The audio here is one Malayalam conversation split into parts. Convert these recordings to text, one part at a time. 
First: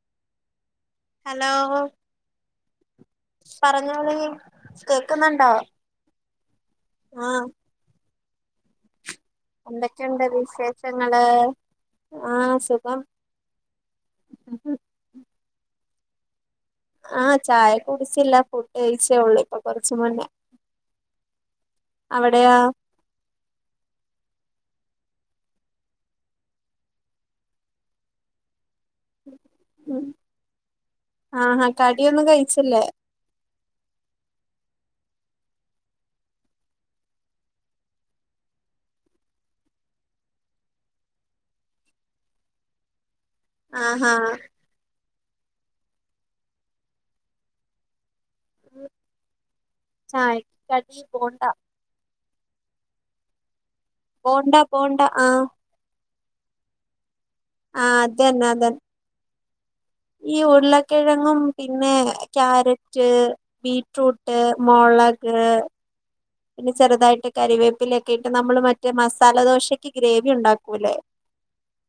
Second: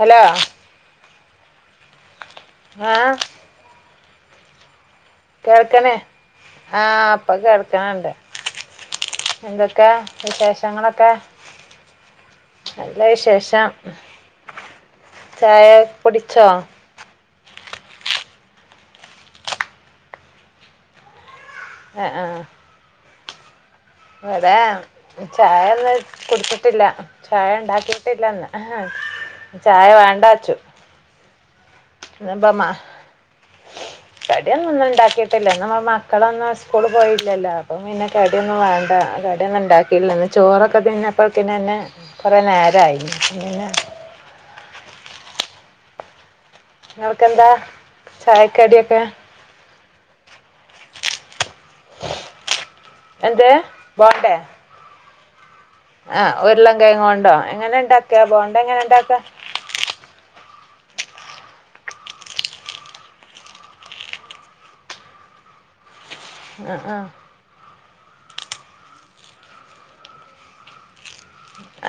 ഹലോ ഹലോ ആഹ് പറഞ്ഞോളി കേക്ക്ന്ന് കേൾക്ക്ണ് ആ ഇപ്പ കേൾക്ക്ണ് ണ്ട് എന്തൊക്കെ എന്തൊക്കെയുണ്ട് വിശേഷങ്ങളൊക്കെ വിശേഷങ്ങള് ആഹ് സുഖം നല്ല വിശേഷം ചായ കുടിച്ചോ ആ ചായ കുടിച്ചില്ല ഫുഡ് കഴിച്ചേ ഒള്ളൂ ഇപ്പൊ കോറച്ച് മുന്നേ ആ അവടെയോ ഇവടെ ചായ ഇന്ന് കുട്ച്ചിട്ടില്ല ചായ ഇണ്ടാക്കിട്ടില്ല ഇന്ന് ചായ വേണ്ടാച്ചു ആഹാ കടിയൊന്നും കഴിച്ചില്ലേ കടി ഒന്നും ഇന്ന് ഇണ്ടാക്കിട്ടില്ല ഇന്ന് മക്കളൊന്നും സ്കൂള് പോയില്ലല്ലോ അപ്പം പിന്നെ കടിയൊന്നും വേണ്ട കടിയൊന്നും ഇണ്ടാക്കിയില്ല ഇന്ന് ചോറക്ക തിന്നപ്പോക്ക്നന്നെ കൊറേ നേരായി ആഹാ നിങ്ങൾക്കെന്താ ചായ കടിയൊക്കെ ചായക്ക് കടി ബോണ്ട എന്ത്‌ ബോണ്ട ബോണ്ട ആഹ് ആ ഉര്ളം കെങ്ങോണ്ടോ എങ്ങനെ ആഹ് ഇണ്ടാക്ക അതന്നെ ബോണ്ട എങ്ങനെ അതന്നെ ഇണ്ടാക്ക ഈ ഉര്ള കിഴങ്ങും പിന്നെ ക്യാരറ്റ് ബീറ്റ്റൂട്ട് മൊളക് പിന്നെ ആ ആ ചെറ്തായിട്ട് കരിവേപ്പിലൊക്കെ ഇട്ട് നമ്മള് മറ്റേ മസാല ദോശക്ക് ഗ്രേവി ഉണ്ടാക്കൂലെ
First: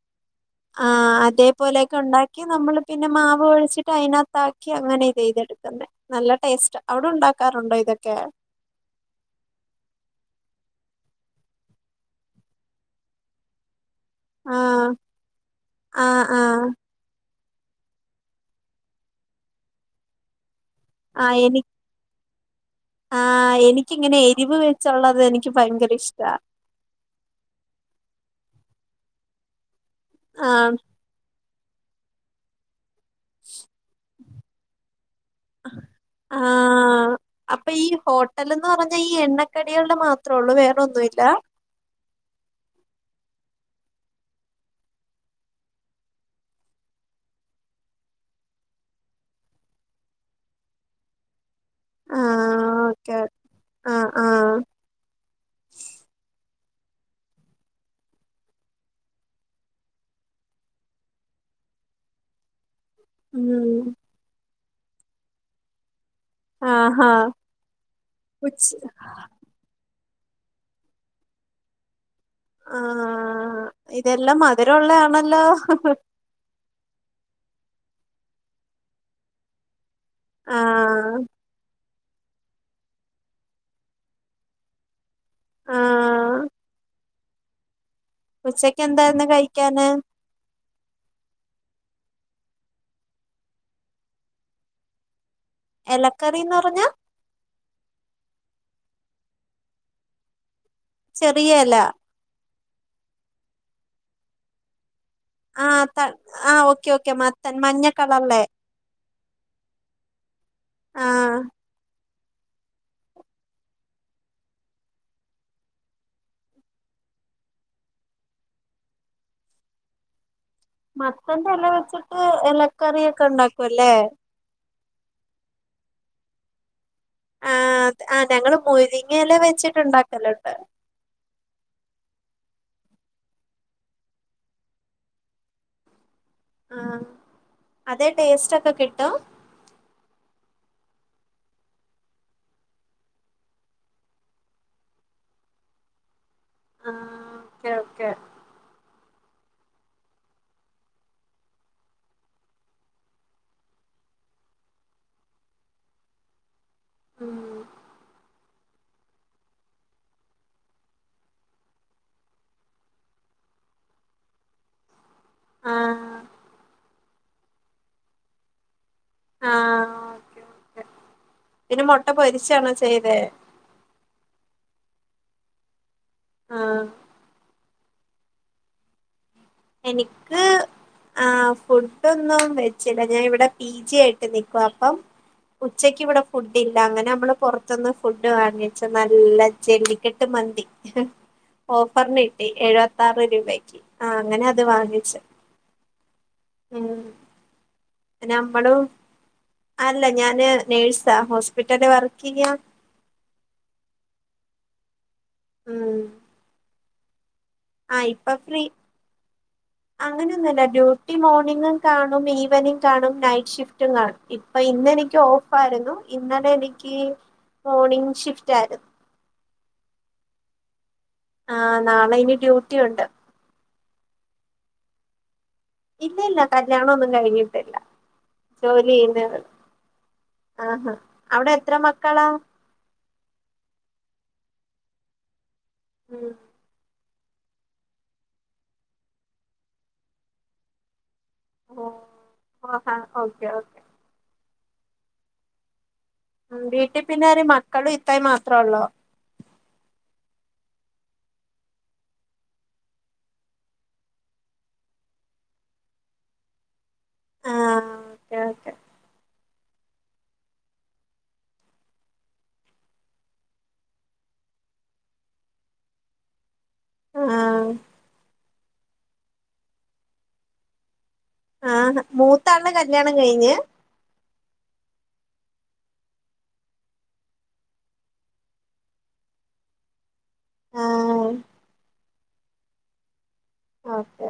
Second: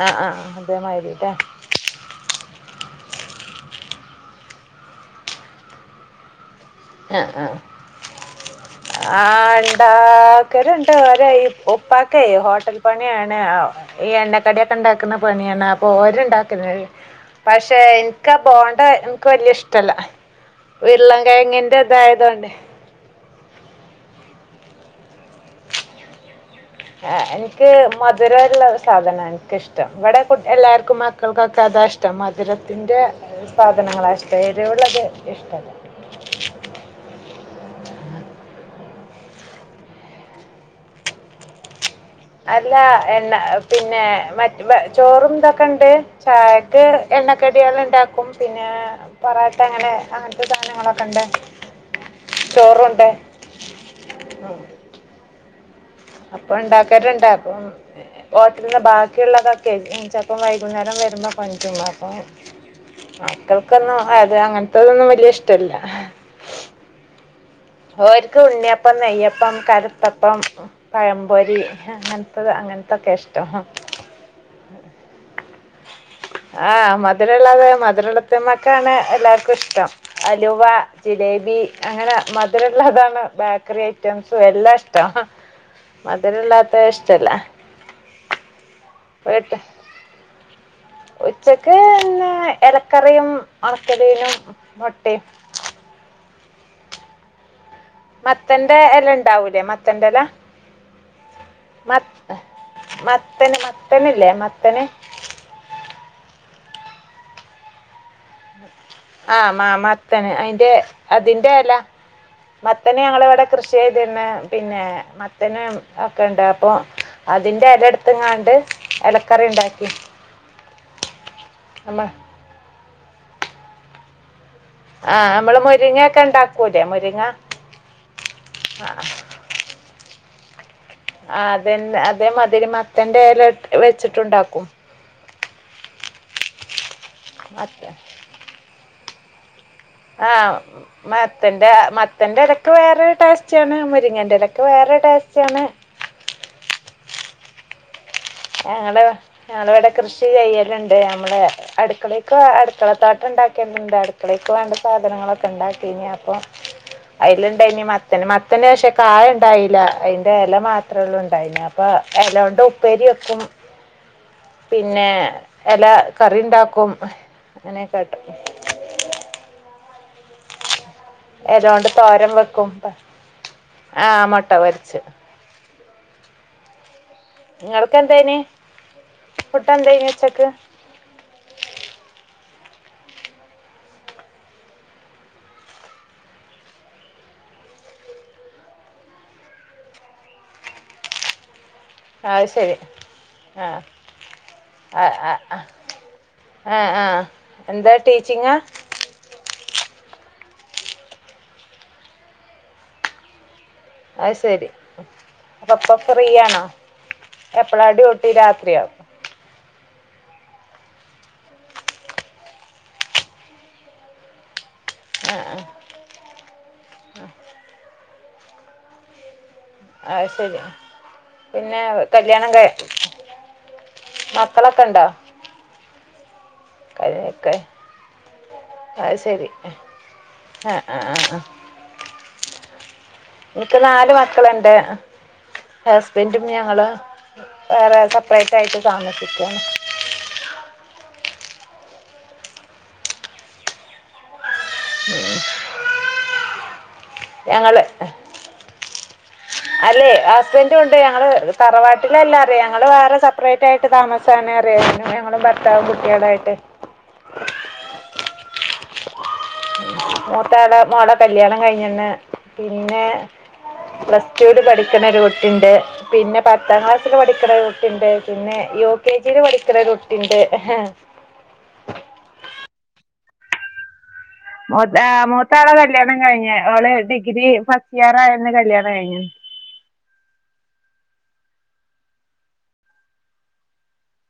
ആഹ് ആഹ് അതേമായ്‌രി ലെ പോലെയൊക്കെ ഉണ്ടാക്കി നമ്മള് പിന്നെ മാവ് ഒഴിച്ചിട്ട് അയിനകത്ത് ആക്കി അങ്ങനെ ചെയ്തെടുക്കുന്നെ നല്ല ടേസ്റ്റ് അവിടെ ഉണ്ടാക്കാറുണ്ടോ ഇതൊക്കെ ആഹ് ഉണ്ടാക്കല്ണ്ട് ഓരെ ഉപ്പാക്ക് ഹോട്ടൽ പണിയാണ് ഈ എണ്ണക്കടി ഒക്കെ ആഹ് ഉണ്ടാക്കുന്ന പണിയാണ് അപ്പൊ ആഹ് ആഹ് ഓര്ഇണ്ടാക്കല്ണ്ട് പക്ഷെ എനിക്കാ പോണ്ട എനിക്ക് വല്യയ ഇഷ്ടല്ല ഉരുളൻ ആഹ് എനി കിഴങ്ങിൻ ൻ്റതായതോണ്ട് ആഹ് എനിക്കിങ്ങനെ എരിവ് വെച്ചുള്ളത് എനിക്ക് ഭയങ്കര ഇഷ്ടാ എനിക്ക് മധുരുള്ള സാധനാണ് എനിക്ക്ഷ് ട്ടം ഇവിടെ പോ ആഹ് എല്ലാവർക്കും മക്കൾക്കൊക്കെ അതാ ഇഷ്ട്ടം മധുരത്തിൻ്റെ സാധനങ്ങളാഇഷ്ടം എരിവ് ഉള്ളത് ഇഷ്ടല്ല ആഹ് ആഹ് അപ്പൊ ഈ ഹോട്ടൽന്ന് പറഞ്ഞാ ഈ എണ്ണക്കടികള് മാത്രേ ഒള്ളൂ വേറെന്നുഇല്ലാ അല്ല എണ്ണ പിന്നെ മറ്റ് ചോറും ഇന്തൊക്കെ ഇണ്ട് ചായക്ക് എണ്ണക്കടികള് ഉണ്ടാക്കും പിന്നെ പൊറാട്ട അങ്ങനെ അങ്ങനത്തെ സാധങ്ങളൊക്കെ ഇണ്ട് ആഹ് ഓക്കെ ആഹ് ആഹ് അപ്പൊ ഉണ്ടാക്കാല്ണ്ട് അപ്പൊ ഹോട്ടലിന്ന് ബാക്കിയുള്ളതൊക്കെ ചെലപ്പം വൈകുന്നേരം വരുമ്പോ കൊണ്ടുവരും അപ്പൊ ഉം മക്കൾക്കൊന്നും അത് അങ്ങനത്തതൊന്നും വല്യയ ഇഷ്ട്ടല്ല ആഹാ ഓൽക്ക് ഉച്ച ഉണ്ണിയപ്പം നെയ്യപ്പം കൽത്തപ്പം പഴംപൊരി അങ്ങൻ ത്തത് അങ്ങൻത്തൊക്കെ ഇഷ്ടം. ആഹ് ഇതെല്ലാം മധുരമുള്ളയാണല്ലോ ആഹ് മധുരള്ളത് മധുരളത്തിമക്കാണ് എല്ലാർക്കും ഇഷ്ടം അലുവ ആഹ് ജിലേബി അങ്ങനെ മ മധുരമുള്ളാതാണ് ബേക്കറി ഐറ്റംസും എല്ലാം ഇഷ്ടം ആഹ് മധുരമല്ലാത്ത ഇഷ്ട ട്ടല്ല ഉച്ചക്ക് എന്താ ഇന്ന് കഴിക്കാന് ഉച്ചക്ക് പിന്നെ ഇലക്കറിയും ഉണക്കൽ മീനും മൊട്ടിം ഇലക്കറിന്ന് പറഞ്ഞ മത്തന്റെ ഇല ഉണ്ടാവൂലേ മത്തൻ്റെ ഇല ചെറിയല മത്ത മത്തന് മത്തന്ല്ലേ മത്തന് ആഹ് ത ആഹ് ഓക്കെ ഓക്കെ മത്തൻ മഞ്ഞക്കളറല്ലേ ആഹ് മാമത്തന് ഐന്റെ ആഹ് അതിന്റെ ഇല മത്തന് ഞങ്ങള് ഇവിടെ കൃഷി ചെയ്തീന്ന് പിന്നെ മത്തന് ഒക്കെ ഇണ്ട് അപ്പൊ അതിന്റെ ഇല എട്ത്ത്ങ്ങാണ്ട് ഇലക്കറി ഉണ്ടാക്കി മത്തന്റെ ഇല നമ്മൾ വെച്ചിട്ട് ഇലക്കറിയൊക്കെ ഉണ്ടാക്കും അല്ലേ ആഹ് നമ്മള് മുരിങ്ങ ഒക്കെ ഉണ്ടാക്കൂല്ലേ മുരിങ്ങ ആഹ് ആഹ് ഞങ്ങള് മുരിങ്ങെല വെച്ചിട്ട് ഉണ്ടാക്കല്ണ്ട് ആഹ് അതെന്നെ അതെ മതിരി മത്തൻന്റെ ഇല വെച്ചിട്ടുണ്ടാക്കും ആഹ് മത്തൻ അതേ ടേസ്റ്റ് ഒക്കെ കിട്ടും ആഹ് മത്തന്റെ മത്തന്റെ ഇലക്ക് വേറൊരു ടേസ്റ്റ് ആണ് മുരിങ്ങൻ്റെ ഇലക്ക് വേറെ ടേസ്റ്റ് ആണ് ആഹ് ഓക്കെ ഓക്കെ ഞങ്ങള് ഞങ്ങള് ഇവടെ കൃഷി ചെയ്യല്ണ്ട് അമ്മളെ അടുക്കളേക്ക് അടുക്കള തോട്ടം ഇണ്ടാക്കിയിട്ട്ണ്ട് അടുക്കളേക്ക് വേണ്ട സാധനങ്ങളൊക്കെ ഇണ്ടാക്കീനി അപ്പൊ ഉം അയില് ഇണ്ടായിനി മത്തൻ മത്ത മത്തന് പക്ഷെ കായ ഇണ്ടായില്ല അതിന്റെ എല മാത്രെ ഒള്ളു. ഇണ്ടായിനെ അപ്പൊ എലോണ്ട് ഉപ്പേരി വെ ക്കും പിന്നെ എല ആഹ് കറിണ്ടാക്കും അങ്ങനെയൊക്കെക്കാട്ടും ആഹ് ഓക്കെ ഓക്കെ ഇല പിന്നെ കൊണ്ട് മൊട്ട പൊരിച്ചാണോ ചെയ്തേ? ആഹ് മുട്ട പൊരിച്ച് ആഹ് ഇങ്ങള്ക്ക് എന്തേനി? എനിക്ക് ആഹ് ഫുഡൊന്നും വെച്ചില ഞാൻ ഇവിടെ പി ജി ആയിട്ട് നിക്കുവ അപ്പം ഉച്ചക്ക് ഇവടെ ഫുഡില്ല അങ്ങനെ നമ്മള് പൊറത്ത്ന്ന് ഫുഡ് വാങ്ങിച്ച് നല്ല ജെല്ലിക്കെട്ട് മന്തി ഓഫറിന് ആ കിട്ടി ശരി എഴുപത്താറ് രൂപക്ക് ആഹ് അങ്ങനെ അത് ആഹ് വാങ്ങിച്ചു ആഹ് ആഹ് ഉം ആഹ് എന്താ ടീച്ചിങ്ങാ നമ്മളും അല്ല ഞാന് നേഴ്സാ ഹോസ്പിറ്റലി വർക്കെയ്യ അഹ് ശരി അപ്പൊ ഇപ്പൊ ഫ്രീയാണോ? ആഹ് ഇപ്പൊ ഫ്രീ അങ്ങനെയൊന്നും അല്ല ഡ്യൂട്ടി മോർണിംഗും കാണും ഈവനിംഗ് കാണും നൈറ്റ് ഷിഫ്റ്റും കാണും ഇപ്പൊ ഇന്നെനി ക്ക് ആഹ് ഓഫായിരുന്നു ഇന്നലെ എനിക്ക് മോർണിംഗ് ഷിഫ്റ്റായിരുന്നു അഹ് ശരി ആ പിന്നെ നാളെ ഇനി കല്യാണം കഴി ഡ്യൂട്ടി ഉണ്ട് മക്കളൊക്കെണ്ടോ? ഇല്ലയില്ല കല്ല്യാണം ഒന്നും കഴിഞ്ഞിട്ടില്ല ജോലി അത് ചെയ്യുന്നേ ഒള്ളു ശരി ആഹ് ആഹാ ആഹ് ആഹ് അവിടെ എത്ര മക്കളാ? ഇനിക്ക് നാല് മക്കള്ണ്ട് ഉം ഹസ്ബൻഡും ഞങ്ങള് വേറെ സപ്പറേറ്റ് ആയിട്ട് താമസിക്കാണ് ഓഹ് ഓക്കെ ഓക്കെ ആഹ് ഉം വീട്ടി പിന്നെ ആര് മക്കളും ഇത്തായും മാത്രേയൊള്ളോ? അല്ലേ ഹസ്ബൻഡും ഇണ്ട് ഞങ്ങള് തറവാട്ടിലല്ല പറയ ഞങ്ങള് വേറെ സെപ്പറേറ്റ് ആയിട്ട് താമസാണ് പറയായിരുന്നു ഞങ്ങളും ഭർത്താവും കുട്ടികളുവായിട്ട് ആഹ് ഓക്കേ ഓക്കേ മൂത്താളെ മോളെ കല്യാണം കഴിഞ്ഞ്ണ് പിന്നെ പ്ല സ് ടു വില് പഠിക്ക്ണ ഒരു കുട്ടിയിണ്ട് പിന്നെ പത്താം ക്ലാസ്സില് ആ പഠിക്ക്ണ ഒരു കുട്ടിണ്ട്. പിന്നെ യു. കെ. ജി യില് പഠിക്ക്ണൊരു കുട്ടിണ്ട് ആഹ് മൂത്താളുടെ കല്യാണം കഴിഞ്ഞ്? ആഹ് മൂത്താളെ കല്യാണം കഴിഞ്ഞ് ഓളെ ഡിഗ്രി ഫസ്റ്റ് ഇയറായന്ന് കല്യാണം കഴിഞ്ഞ്ണ് ആ ഓക്കെ